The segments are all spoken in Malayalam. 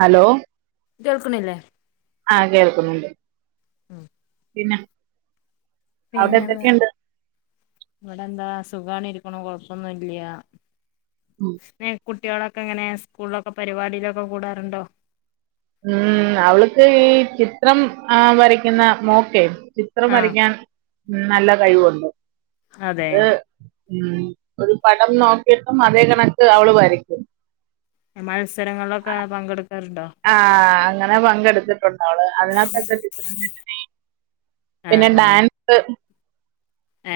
ഹലോ കേൾക്കണില്ലേ. ആഹ് കേൾക്കുന്നുണ്ട്. ഉം പിന്നെ അവിടെ പിന്നെന്താ എന്തൊക്കെയുണ്ട് ഇവിടെ എന്താ സുഖണ ഇരിക്കണ കൊഴപ്പൊന്നുംല്ലന്നെ ക്കു കുട്ടികളൊക്കെങ്ങനെ സ്കൂളൊക്കെ പരിപാടിയിലൊക്കെ ക്കു ടാറുണ്ടോ ഉം അവൾക്ക് ഈ ചിത്രം ആ വരക്കുന്ന മോൾ ക്കെ ചി ത്രം ആ വരക്കാൻ നല്ല കഴിവുണ്ട് അതെ അത് ഉ ഒരു പടം നോക്കിട്ടും അതേ കണക്ക് അവള് വരയ്ക്കും മത്സരങ്ങളിലൊക്കെ പങ്കെടുക്കാറുണ്ടോ ആഹ് അങ്ങനെ പങ്കെടുത്തിട്ടുണ്ട അവള് അതിനകത്തെ ആ പിന്നെ ഡാൻസ്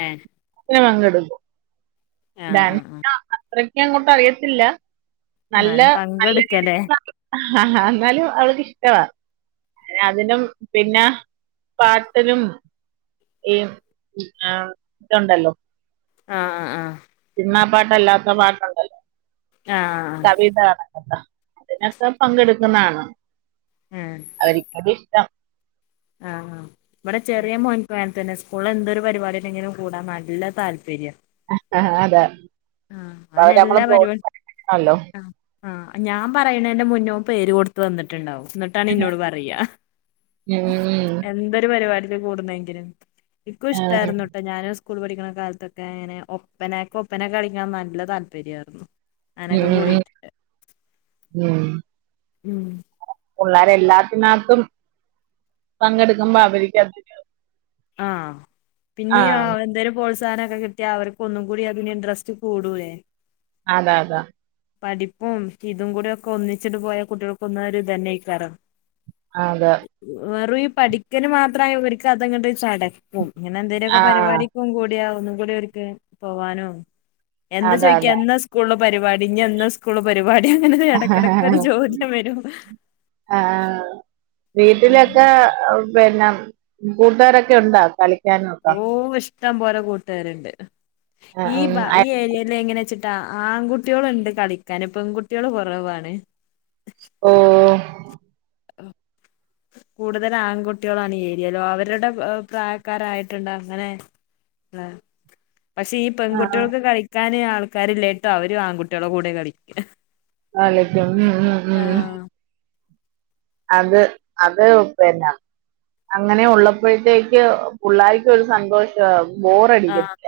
ഏഹ് ന് പങ്കെടുക്കും ആ ആ ആ ഡാൻസി അത്രക്ക അങ്ങോട്ട് അറിയത്തില്ല നല്ല എന്നാലും നല്ല രീതി പങ്കെടുക്കലേ ആ എന്നാലും അവൾക്ക്ഷ്ടമാണ് അതിനും പിന്നെ പാട്ടിനും ഈ ആ ഇത് ഉണ്ടല്ലോ ആഹ് ആഹ് സിനിമ പാട്ടല്ലാത്ത പാട്ടുണ്ടല്ലോ ആ കവിത കാണ അതിനോ ക്കെ പങ്കെടുക്കുന്നതാണ് ഉം അവരിക്കനിഷ്ടം ആഹ് ആഹ് ഇവിടെ ചെറിയ മോനങ്ങനെ തന്നെ സ്കൂളിൽ എന്തൊ പരിപാടിടെ ങ്കിലും കൂടാൻ നല്ല താല്പര്യം അതെ അ അവന് അവര് നമ്മള്ലപ്രോത്സാഹിപ്പിക്കാണല്ലോ ആഹ് ഞാൻ പറയണതിന്റെമുന്നഅവൻ പേര് കൊടുത്തു വന്നിട്ടുണ്ടാവും എന്നിട്ട് ട്ടാണ്നോട് പറയാ ഉം എന്തൊരു പരിപാടിക്ക് കൂടുന്നെങ്കിലും എനിക്കും ആ, ഇഷ്ടായിരുന്നു കേട്ടെ ഞാനും സ്കൂൾ പഠിക്കണ കാലത്തൊക്കെ അങ്ങനെ ഒപ്പനക്കെ ഒപ്പനെ കളിക്ക ഞൻ നല്ല താല്പര്യയിരുന്നു ഉം ഉം ഉം പിള്ളേരെ എല്ലാത്തിനകത്തും പങ്കെടുക്കബോ ആവരി ക്കാതൊരു ആഹ് ആ പിന്നെ എന്തായാലും പ്രോൽ സാഹ നൊക്കെ കിട്ടിയ അവർക്ക് ഒന്നും കൂടി അതിന് ഇൻട്രസ്റ്റ് കൂടു ലെ അതെ അതാ പഠിപ്പും ഇതും കൂടെ ഒക്കെ ഒന്നിച്ചിട്ട് പോയാൽ കുട്ടികൾക്ക്ന്ന ഒരു ഇത് തന്നെയായി കാരം അതെ വെറും ഈ പഠിക്കന് മാത്രമായ ഇവർക്ക് അതെങ്ങോട്ട ചടക്കും ഇങ്ങനെ ആ എന്തേങ്കലുമൊക്കെ പരിപാടി കൂടിയാ ഒന്നും കൂടി അവർക്ക് പോവാനോ എന്താ അതാ ചോദിക്ക അതാ എന്താ സ്കൂള് പരിപാടി എ ന്ന് സ്കൂള് പരിപാടി അങ്ങനെ ഇടക്കിടക്കൊ ഒരു ചോദ്യം വരും ആഹ് ആഹ് വീട്ടിലൊക്കെ പിന്നെ കൂട്ടുകാരൊക്കെ ഉണ്ടോ കളി ഓ ഇഷ്ടം പോലെ കൂട്ടുകാരുണ്ട് ഈ ഈ ഏരിയൽ എങ്ങനെ വെച്ച ആൺകുട്ടികളു ണ്ട് കളിക്കാൻ പെൺകുട്ടികള് കുറവാണ് ഓ ആഹ് കൂടുതൽ ആൺകുട്ടികളാണ് ഈ ഏരിയല്ലോ അവരുടെ പ്രായക്കാരായിട്ടുണ്ട് അങ്ങനെ അഹ് പക്ഷെഈ ആഹ് പെൺകുട്ടികൾക്ക് കളിക്കാന് ആൾക്കാരില്ലായിട്ടോ അവരും ആൺകുട്ടികളെ കൂടെ കളിക്ക കളിക്കും ഉം ഉ ഉം ആഹ് അത് അത്പിന്നെ അങ്ങനെ ഉള്ളപ്പോഴത്തേക്ക് പിള്ളർക്ക് ഒരു സന്തോഷം ആഹ് ബോറടിക്കത്തില്ല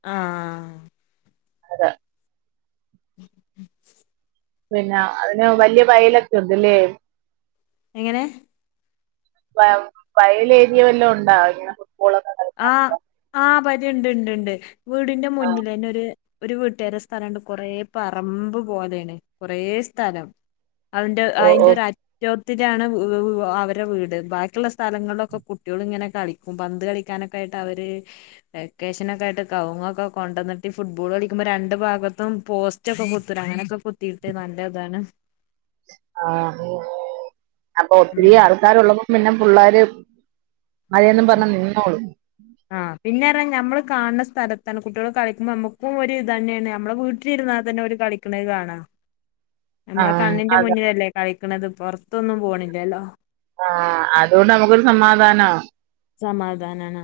ആഹ് അത ഉ പിന്നെ അതിന് വലിയ വയലൊക്കെ ഉണ്ട്ല്ലേ എങ്ങനെ വയലേരിയ വല്ലോം ഉണ്ടാ ഇങ്ങനെ ഫുട്ബോളൊക്കെ ആ കളിക്കാനൊക്കെ ഹ്ആഹ് പതി ഉണ്ട് ഉണ്ട് ഉണ്ട് വീടിന്റെ ആഹ് മുന്നിൽ ഒരു ഒരു വീട്ടുകാരു ടെസ്ഥലം ഉണ്ട് കൊറേ പറമ്പ് പോലെയാണ് കൊറേ സ്ഥലം അവന്റെ ഓ ഓ അയിറെ ര ചോത്തിണ് അവരെ വീട് ബാക്കിയുള്ള സ്ഥലങ്ങളിലൊക്കെ കുട്ടികൾ ഇങ്ങനെ കളിക്കും പന്ത് കളി ക്കാനൊക്കെയായിട്ട് അവര് വെക്കേഷന ഒക്കെ ആയിട്ട് കവുങ്ങൊക്കെ കൊണ്ടന്നിട്ട് ഫുട്ബോൾ കളിക്കുമ്പോ രണ്ട് ഭാഗത്തും പോസ് ഉറ്റച്ചക്കെ കൊത്തരാ അങ്ങനൊക്കെ കുത്തിയിട്ട് നല്ല ഇതാണ് ആഹ് അപ്പൊ ഒത്തിരി ഉം ആൾക്കാരുള്ളതും പിന്നെ പിള്ളാര് മറന്നെന്നും പറഞ്ഞഞ് നിന്നോളൂ ആഹ് പിന്നെ അ നമ്മള് കാണ ണ സ്ഥലത്താണ് കുട്ടികൾ കളിക്കുമ്പോ നമ്മുക്കും ഒരു ഇത് തന്നെയാണ് നമ്മളെ വീട്ട ൽഇരുന്നാൽ തന്നെ അവര് കളിക്കുന്നത് കാണാം നമ്മളെ ആഹ് കണ്ണിന്റെ അതെ മുന്നിലല്ലേ കളിക്കണുന്നത് പുറത്തൊന്നും പോണില്ലല്ലോ ആഹ് അതുകൊണ്ട് നമുക്കൊരു സമാധാനം സമാധാനാണ്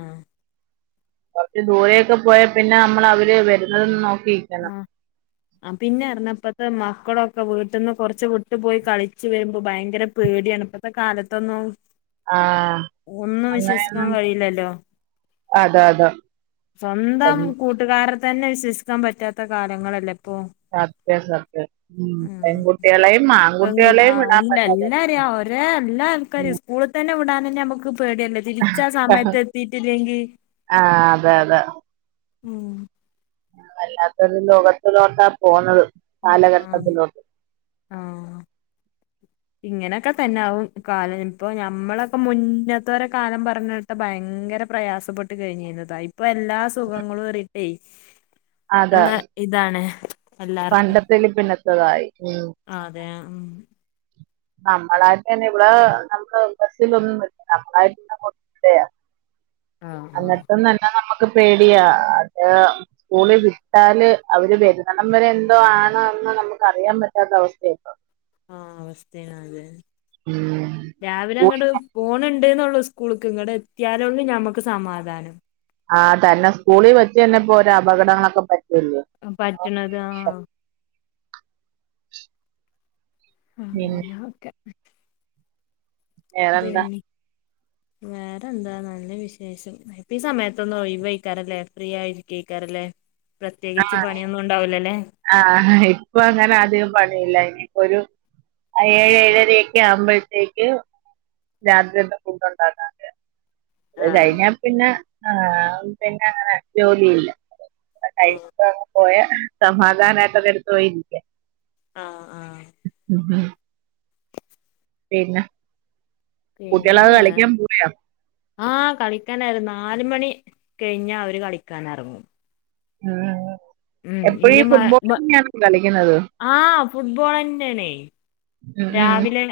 കുറച്ച് ദൂരെയൊക്കെ പോയാൽ പിന്നെ നമ്മള് അവര് വരുന്നതും ന്നോക്കി ആഹ് ആഹ് പിന്നെ പറഞ്ഞ ഇപ്പത്തെ മക്കളൊക്കെ വീട്ടിൽന്ന് കൊറച്ച് വിട്ട് പോയി കളിച്ചു വരുമ്പോ ഭയങ്കര പേടിയാണ്പ്പ ഇപ്പത്തെ കാലത്തൊന്നും ആഹ് ഒന്നും വിശ്വസിക്കാൻ കഴിയില്ലല്ലോ അതാ അതാ സ്വന്തം കൂട്ടുകാരെ തന്നെ വിശ്വസിക്കാൻ പറ്റാത്ത കാലങ്ങളല്ലേ ഇപ്പൊ അതെ സത്യം ഉ ഉം പെൺകുട്ടികളെയും മാ പെൺകുട്ടി ആ അല്ല എല്ലാരെയുംഒരേ എല്ലാ ആൾക്കാരേയും സ്കൂളിൽ തന്നെ വിടാൻ തന്നെ നമ്മുക്ക് പേടിയല്ലേ തിരിച്ച ആഹ് സമയത്ത് എത്തിയിട്ടില്ലെങ്കിൽ ആഹ് അതെ അതെ ഉം വല്ലാത്ത ഒരുലോകത്തിലോട്ടാ പോകുന്നത് ഉ ആം ആം ഇങ്ങനെയൊക്കെ തന്നെ ആകും കാലം ഇപ്പൊ ഞമ്മളൊക്കെ മുന്നത്തെ വരെ കാലം പറഞ്ഞ ഭയങ്കര പ്രയാസപ്പെട്ട് കഴിഞ്ഞിരുന്നതാ ഇപ്പൊ എല്ലാ സുഖങ്ങളും ഏറിയിട്ടേ [inaudible] ഉള്ള ഇതാണ് പണ്ടത്തേൽ പിന്നത്തതായി ഉം ആഹ് അതെ ഉം നമ്മളായിട്ട് തന്നെ ഇവിടെ നമ്മള് ബസിലൊന്നും [unintelligible] നമ്മളായിട്ട്ന്നെ അതെയ ആഹ് ആഹ് അന്നട്ടും തന്നെ നമുക്ക് പേടിയാ അത് സ്കൂളിൽ വിട്ടാല് അവര് വരുന്നടം വരെ എന്തോ ആണ്ന്ന് നമുക്ക് അറിയാൻ പറ്റാത്ത അവസ്ഥയാ ഇപ്പൊ ആഹ് അവസ്ഥയാണില്ലേ ഉം രാവിലെ സ്കൂ അങ്ങട് പോണുണ്ട് എന്നള്ളു സ്കൂള്ക്ക് ഇങ്ങട് എത്തിയാലേ ഉള്ളൂ ഞമ്മക്ക് സമാധാനം ആഹ് തന്നെ സ്കൂളിൽ വച്ച് തന്നെ ഇപ്പോ ഒരോ അപകടങ്ങളൊക്കെ പറ്റില്ലേ പട്ടണത് ആഹ് പിന്ന അങ്ങനെ ഓക്കെ വേറെന്താ [unintelligible] വേറെ എന്താ നല്ല വിശേഷം ഇപ്പ ഈ സമയത്തൊന്നോഴിവെയ്ക്കാറില്ലേ ഫ്രീ ആയിരിക്കെയ്ക്കാറില്ലേ. പ്രത്യേകിച്ച് ആഹ് പണിയൊന്നും ഉണ്ടാവൂലലേ. ആഹ് ഇപ്പൊ അങ്ങനെ അധികം പണിയില്ല ഇനിയിപ്പൊരു ആ ഏഴ് ഏഴരക്കാ വുമ്പോഴ്ത്തേക്ക് രാത്രിയെക്കെ ഫുഡ്ണ്ടാക്കാൻ അത് ആഹ് കഴിഞ്ഞാ പിന്നെ ആഹ് പിന്നങ്ങനെ ജോലിയില്ല ഉം കഴിച്ചങ്ങ് പോയാ സമാധാനായിട്ട് ഒരെടുത്ത് പോയിരിക്കാം ആഹ് ആഹ് അതെ പിന്നെ പിന്നെ കുട്ട്യോളെക്കെ വേ കളിക്കാൻ പോയ. ആഹ് കളിക്കാനായിരുന്ന നാല് മണി കഴിഞ്ഞാ അവര് കളിക്കാനെ റങ്ങും. ഉം ഉം എപ്പഴും ഈ ഇനി മ മ ഫുട്ബോളെന്നയാണോ കളിക്കുന്നത്. ആഹ് ഫുട്ബോളെന്നെണേ ഉം ഉം രാവിലെ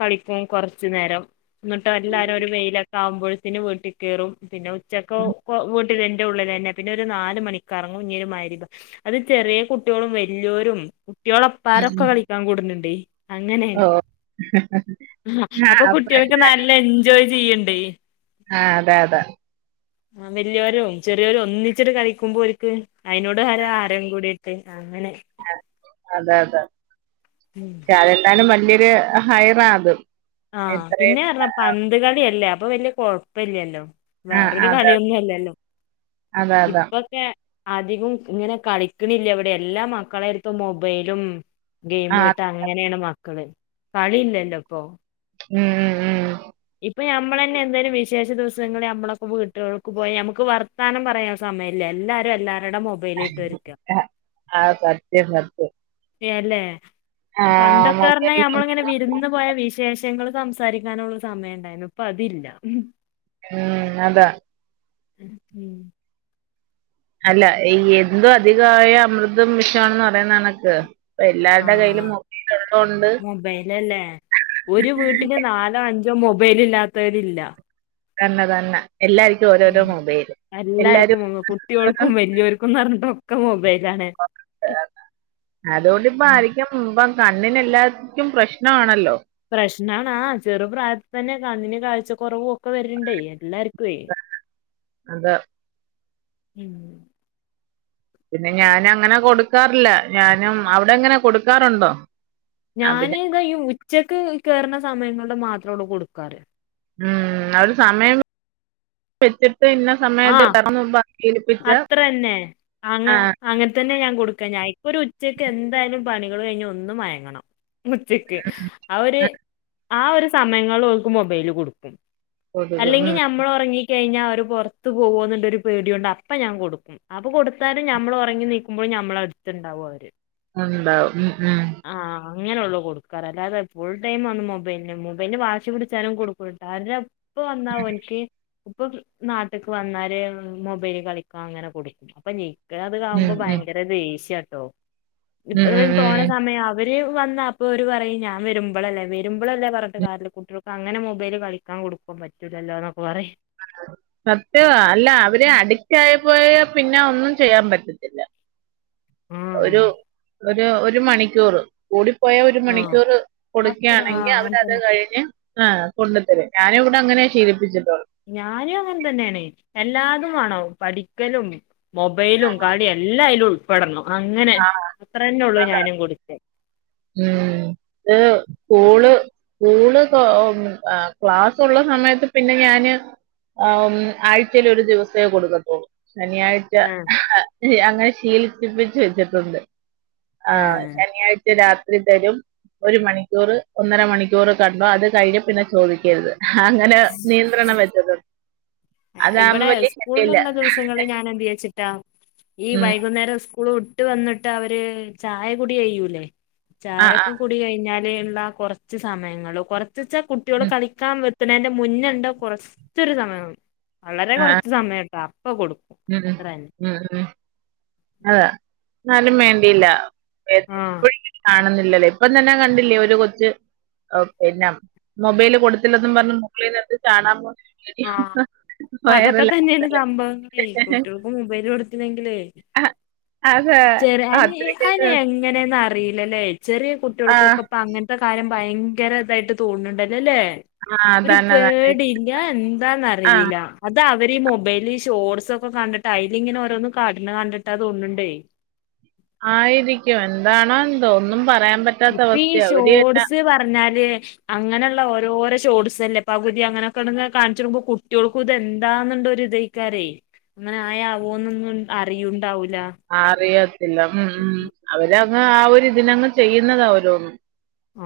കളിക്കും കൊർച്ച് നേരം. ഇങ്ങട്ടേ അല്ലാരും ഒരു വെയിലൊക്കാവുമ്പോഴ്ത്തിന് വീട്ടീ കെറും പിന്നെ ഉച്ചക്ക് ഉം വിട് ട്ടി ഇന്റെ ഉള്ളിലെന്നെ പിന്നൊരു നാല് മണിക്കെർങ്ങും ഞ്ഞെരു മഗ്രിബ് അത് ചെറിയെ കുട്ട്യോളും വലിയോരും കുട്ട്യോളെ പ്പാരൊക്കെ ഉം കളിക്കാൻ കൂട്ണ് ണ്ടെയ്. ഓ അങ്ങനെയാണ് ആ അപ്പൊ അപ്പ കുട്ട്യോളൊക്കെ നല്ല എൻജോയ് ചെയ്യ്ണ്ടെ. ആഹ് അതെ അതെ അ വല്യോരും ചെറിയോരും ഒന്നിച്ചിട്ട് കളിക്കുമ്പോര്ക്ക് അയിനോട് ഹരം ഹരം കൂടീട്ട് അങ്ങനെ അതെ അതെ ഉം പക്ഷെ അതെന്തായാലും വല്ല്യൊരു ഹൈറാ അത് ആഹ് ഇത്രയും പിന്നെ പറഞ്ഞാ ആ പന്ത് കളിയല്ലേ അപ്പ വല്ലിയ കൊഴപ്പല്യല്ലോ ആ, വേറൊരു അതെ അതെ കളിയൊന്നുല്ലല്ലോ അതെ അതെ ഇപ്പം ന്നെ അധികും ഇങ്ങനെ കളിക്കണില്ലവിടെ എല്ലാ മക്കളെടുത്തും മൊബൈലും ആ ഗെയിമുവായിട്ട അങ്ങനെയാണ് മക്കള് കളില്ലല്ലോ പ്പൊ ഉം ഉം ഉം ഇപ്പ നമ്മളെന്നെ എന്തെലും വിഷ് വിശെഷ ദിവസങ്ങളിൽ നമ്മളൊക്ക വീട്ടെൾക്ക്ട്ടപോയ നമ്മക്ക് വർത്താനം പറയാൻ സമയല്ല എല്ലാരും എല്ലാരുടെയും മൊബ ലായിട്ടരിക്ക ആ ആ, സത്യം സത്യം അല്ലേ ആ പണ്ടെക്കെർഞ്ഞാ മൊബൈൽ നമ്മളിങ്ങനെ വിര്ന്ന് പോയ വിശേഷങ്ങൾ സംസാരിക്കാനുള്ള സമയേണ്ടായിരുന്ന ഇപ്പതില്ല. ഉം അത ഉം അല്ല എന്തും അധികായ അമൃതം വിഷാണെന്ന് പറയുന്നനക്ക് ഇപ്പ എല്ലാരുടെ കയ്യിലും ആഹ് മുബൈലുള്ളേണ്ട്. നാലേ അഞ്ച് മൊബൈലീല്ലാത്തവരില്ല. തന്ന തന്നെ എല്ലാര്ക്കും. എല്ലാര്ക്കും കുട്ട്യാ ൾക്കും വല്യ യോര്ക്കും ന്നർഞ്ഞിട്ടൊക്കെ മൊബൈലാണ്. ഉം. അധോണ്ട്പ്പറിം. ക്കും മുബം കണ്ണിനെല്ലാർക്കും പ്രശ്നാണല്ലോ. പ്രശ്നാണാ ആഹ് ചെറു പ്രായത്തിൽതന്നെ കണ്ണിന് കാഴ്ച കൊറവെക്കെ വരുണ്ടൈ എല്ലാര്ക്കേയ്. അതെ ഉം പിന്നെ ഞാനങ്ങന കൊടുക്കാറില്ല ഞാനും അവിടെ എങ്ങനെ കൊടുക്കാറുണ്ടോ? ആ പിന്നെ ഞാനിതാ ഈ ഉച്ചെക്ക് കേറ്ണ സമയങ്ങേണ്ട് മാത്രേള്ളൂ കൊടുക്കാറ്. ഉം ആ ഒര് സമയം വെച്ചിട്ട് ഇന്ന സമയത്ത് ആഹ് കേറന്ന് ശീലി പ്പിച്ച് ആഹ്. അതന്നെ ഞാകൊടുക്കാ ഞാ ഇപ്പൊരുച്ചയ്ക്ക് എന്തായാലും പണികള് കയിഞ്ഞൊന്ന് മയങ്ങണം ഉച്ചക്ക് അഒരു ആ ആ ഒരു സമയങ്ങളിലോൽക്ക് മൊബൈല് കൊടുക്കും കൊതുക് അല്ലെങ്കി ഉം ഞമ്മളൊറങ്ങി കെയിഞ്ഞാ അവര് പൊറത്ത്പോവൊന്നുളളൊരു പേടിയോണ്ട് അപ്പ ഞാകൊടുക്കു അപ്പൊ കൊടുത്താലും ഞമ്മള് ഒറങ്ങി നീക്കുമ്പോഴും ഞമ്മള അടുത്തുണ്ടാവു അവര് ഉണ്ടാവും ഉം ഉം ആഹ് അങ്ങനുള്ളൂ കൊടുക്കാറ് അല്ലാതെ ഫുൾടൈം ഒന്നുമൊബൈലിന് മുബൈലിന് വാശി പിടിച്ചാലും കൊടുക്കൂട്ടാല്ല അര ഇപ്പ വന്നാഓൻക്ക് ഇപ്പൊ നാട്ട്ക്ക് വന്നല് മൊബൈല് കളിക്കാങ്ങനെ കൊടുക്കും അപ്പൊ ഇക്ക് ഉം അത്കാവുമ്പോ ഭയങ്കര ദേഷ്യാട്ടോ ഉം ഉം ഇത്രയു ഉം തോന ഉം മ്മേ അവര് വന്നാ അപ്പൊവര് പറയും ഞാവെരുമ്പോളല്ലേ വരുമ്പോളല്ലേ പറഞ്ഞട്ട് കാരില്ല കൂട്ട്യള് പ്പഅങ്ങനെ മൊബൈല് കളിക്കാൻ കൊടുക്കു പറ്റൂലല്ലോന്നൊക്കെ പറയും സത്യവാ അല്ല അവര് അഡിറ്റ് ആയിപ്പോയാൽ പിന്നെ ഒന്നുചെയ്യാൻ പറ്റത്തി ആഹ് ഒരു ഒരു മണിക്കൂറ് കൂടിപ്പോയ ഒരു ആഹ് മണിക്കൂർ അത്ര കൊടുക്കയാണെങ്കിൽ ആഹ് അതന്നെ അവരത്കഴിഞ്ഞ് ആഹ് കൊണ്ടുത്തരു ഞാനുവിടെ അങ്ങനെ ശീലിപ്പിച്ചിട്ടുള്ളൊ ഞാനും അങ്ങൻതന്നെയാണ് എല്ലാതും വാണം പഠിക്കലും മൊബൈലും കളിയും എല്ലാ അയ്‌ല് ഉൾപ്പെടണം അങ്ങനെ അത്രന്നെ ഉള്ളൂ ഞാനു കൊടിത്തേ ഉം ഏഹ് സ്കൂള് സ്കൂള് ക ഓ ആഹ് ക്ലാസ്സുള്ള സമയത്ത് പിന്നെ ഞാന് ആഹ് ഒന്ന് ആഴ്ചേല് ഒരു ദിവസേ കൊടുക്കത്തുള്ളൂ ശനിയാഴ്ച ആഹ് ച്ച അങ്ങനെ ശീലിപ്പിപ്പിച്ച് വെച്ചിട്ടുണ്ട് ആഹ് ശെനിയാഴ്ച രാത്രി തരും ഒരുമണിക്കൂര് ഒന്നരമണിക്കൂറ് കണ്ടോ അത് കഴിഞ്ഞ് പിന്നെ ചോദിക്കരുത് അങ്ങന നിയന്ത്രണവെച്ചതോണ്ട് ഇവിടെ സ്കൂളുള്ള ദിവസം ദിവസങ്ങളില് ഞാൻ എന്തുവച്ചിട്ടാ ഈ ഉം വൈകുന്നേര സ്കൂ സ്കൂള് വിട്ട് വന്നിട്ട് അവര് ചായ കുടി കഴിയ്യൂല്ലേ ആഹ് ചായൊക്കെ ആഹ് കുടികഴിഞ്ഞാല് ഇള്ള കൊറച്ച് സമയങ്ങള് കൊറച്ച്ച്ചാ കുട്ട്യോള് ഉം കളിക്കാൻ വെരു [unintelligible] മുന്നേണ്ട് കുറച്ചൊരു സമയ വളരെ ആഹ് കുറച്ച് സമയട്ടാ അപ്പ കൊടുക്കും ഉം അത്രന്നെ ഉം ഉം അതാ എന്നാലുവേണ്ടില്ല ആഹ് കാണുന്നില്ലല്ലേ ഇപ്പതന്നെ കണ്ടില്ലേ ഒരു കൊച്ച് ഓ പിന്നെ മൊബൈല് കൊടുത്തില്ലെന്നും പറഞ്ഞ് മുകളിന്നെടുത്ത് ചാടാൻപോയെ ആഹ് ഇപ്പൊ അതൊക്കെ തന്നെയാണ് സംഭവങ്ങളേ കുട്ട്യോൾക്ക് മൊബൈല് കൊടുത്തില്ലങ്കിലേ അത് ചെറിയാന് അത്രയ്ക്ക് അയിന് എങ്ങനെയന്നറിയില്ലല്ലേ ചെറിയ കുട്ടി ആ കുട്ട്യോൾക്കൊക്ക ഇപ്പ അങ്ങനത്തെ കാര്യം ഭയങ്കര ഇതായിട്ട് തോന്നുന്നുണ്ടല്ലോല്ലേ? ആ ഒരു തന്നെ തന്നെ പേടി [unintelligible] ആ എന്താന്നറിയില്ലാ അത് അവര് ഈ മൊബൈല് ഈ ഷോർട്സ് ഒക്കെ കണ്ടിട്ട് അയിലിങ്ങനെ ഓരോന്നും കാട്ടണ കണ്ടിട്ടാതൊന്നുണ്ടേ ആയിരിക്കും എന്താണോ എന്തോ ഒന്നും പറയാൻ പറ്റി- ഇപ്പീ ഷോട്സ് പറഞ്ഞാല് അങ്ങനെയുള്ള ഓരോരോ ഷോട്സല്ലപ്പോ പകുതി അങ്ങനെക്കെ കാണിച്ചിടുമ്പോ കുട്ട്യോൾക്കത് എന്താന്നുണ്ടൊരു ഇത് [unintelligible] അങ്ങനെ ആയാവോന്നൊന്നും അറിയുണ്ടാവൂലാ അറിയത്തില്ല ഉം ഉം അവരങ്ങ് ആഹ് ഒരിതിനങ്ങ് ചെയ്യുന്നതാ ഓരോന്നു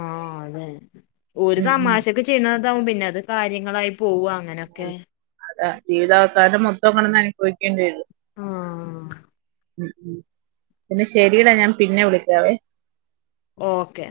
ആഹ് അതെ ഓര് ഉം ഉം തമാശക്ക് ചെയ്യുന്നതാവും പിന്നെത് കാര്യങ്ങളായി പോവാ അങ്ങനൊക്കെ അതാ ജീവിതാവസാനം മൊത്തം കിടന്ന് അനുഭവിക്കേണ്ടി വരും ആ ഉം പിന്നെ ശരിടാ ഞാൻ പിന്നെ വിളിക്കാവേ ഓക്കെ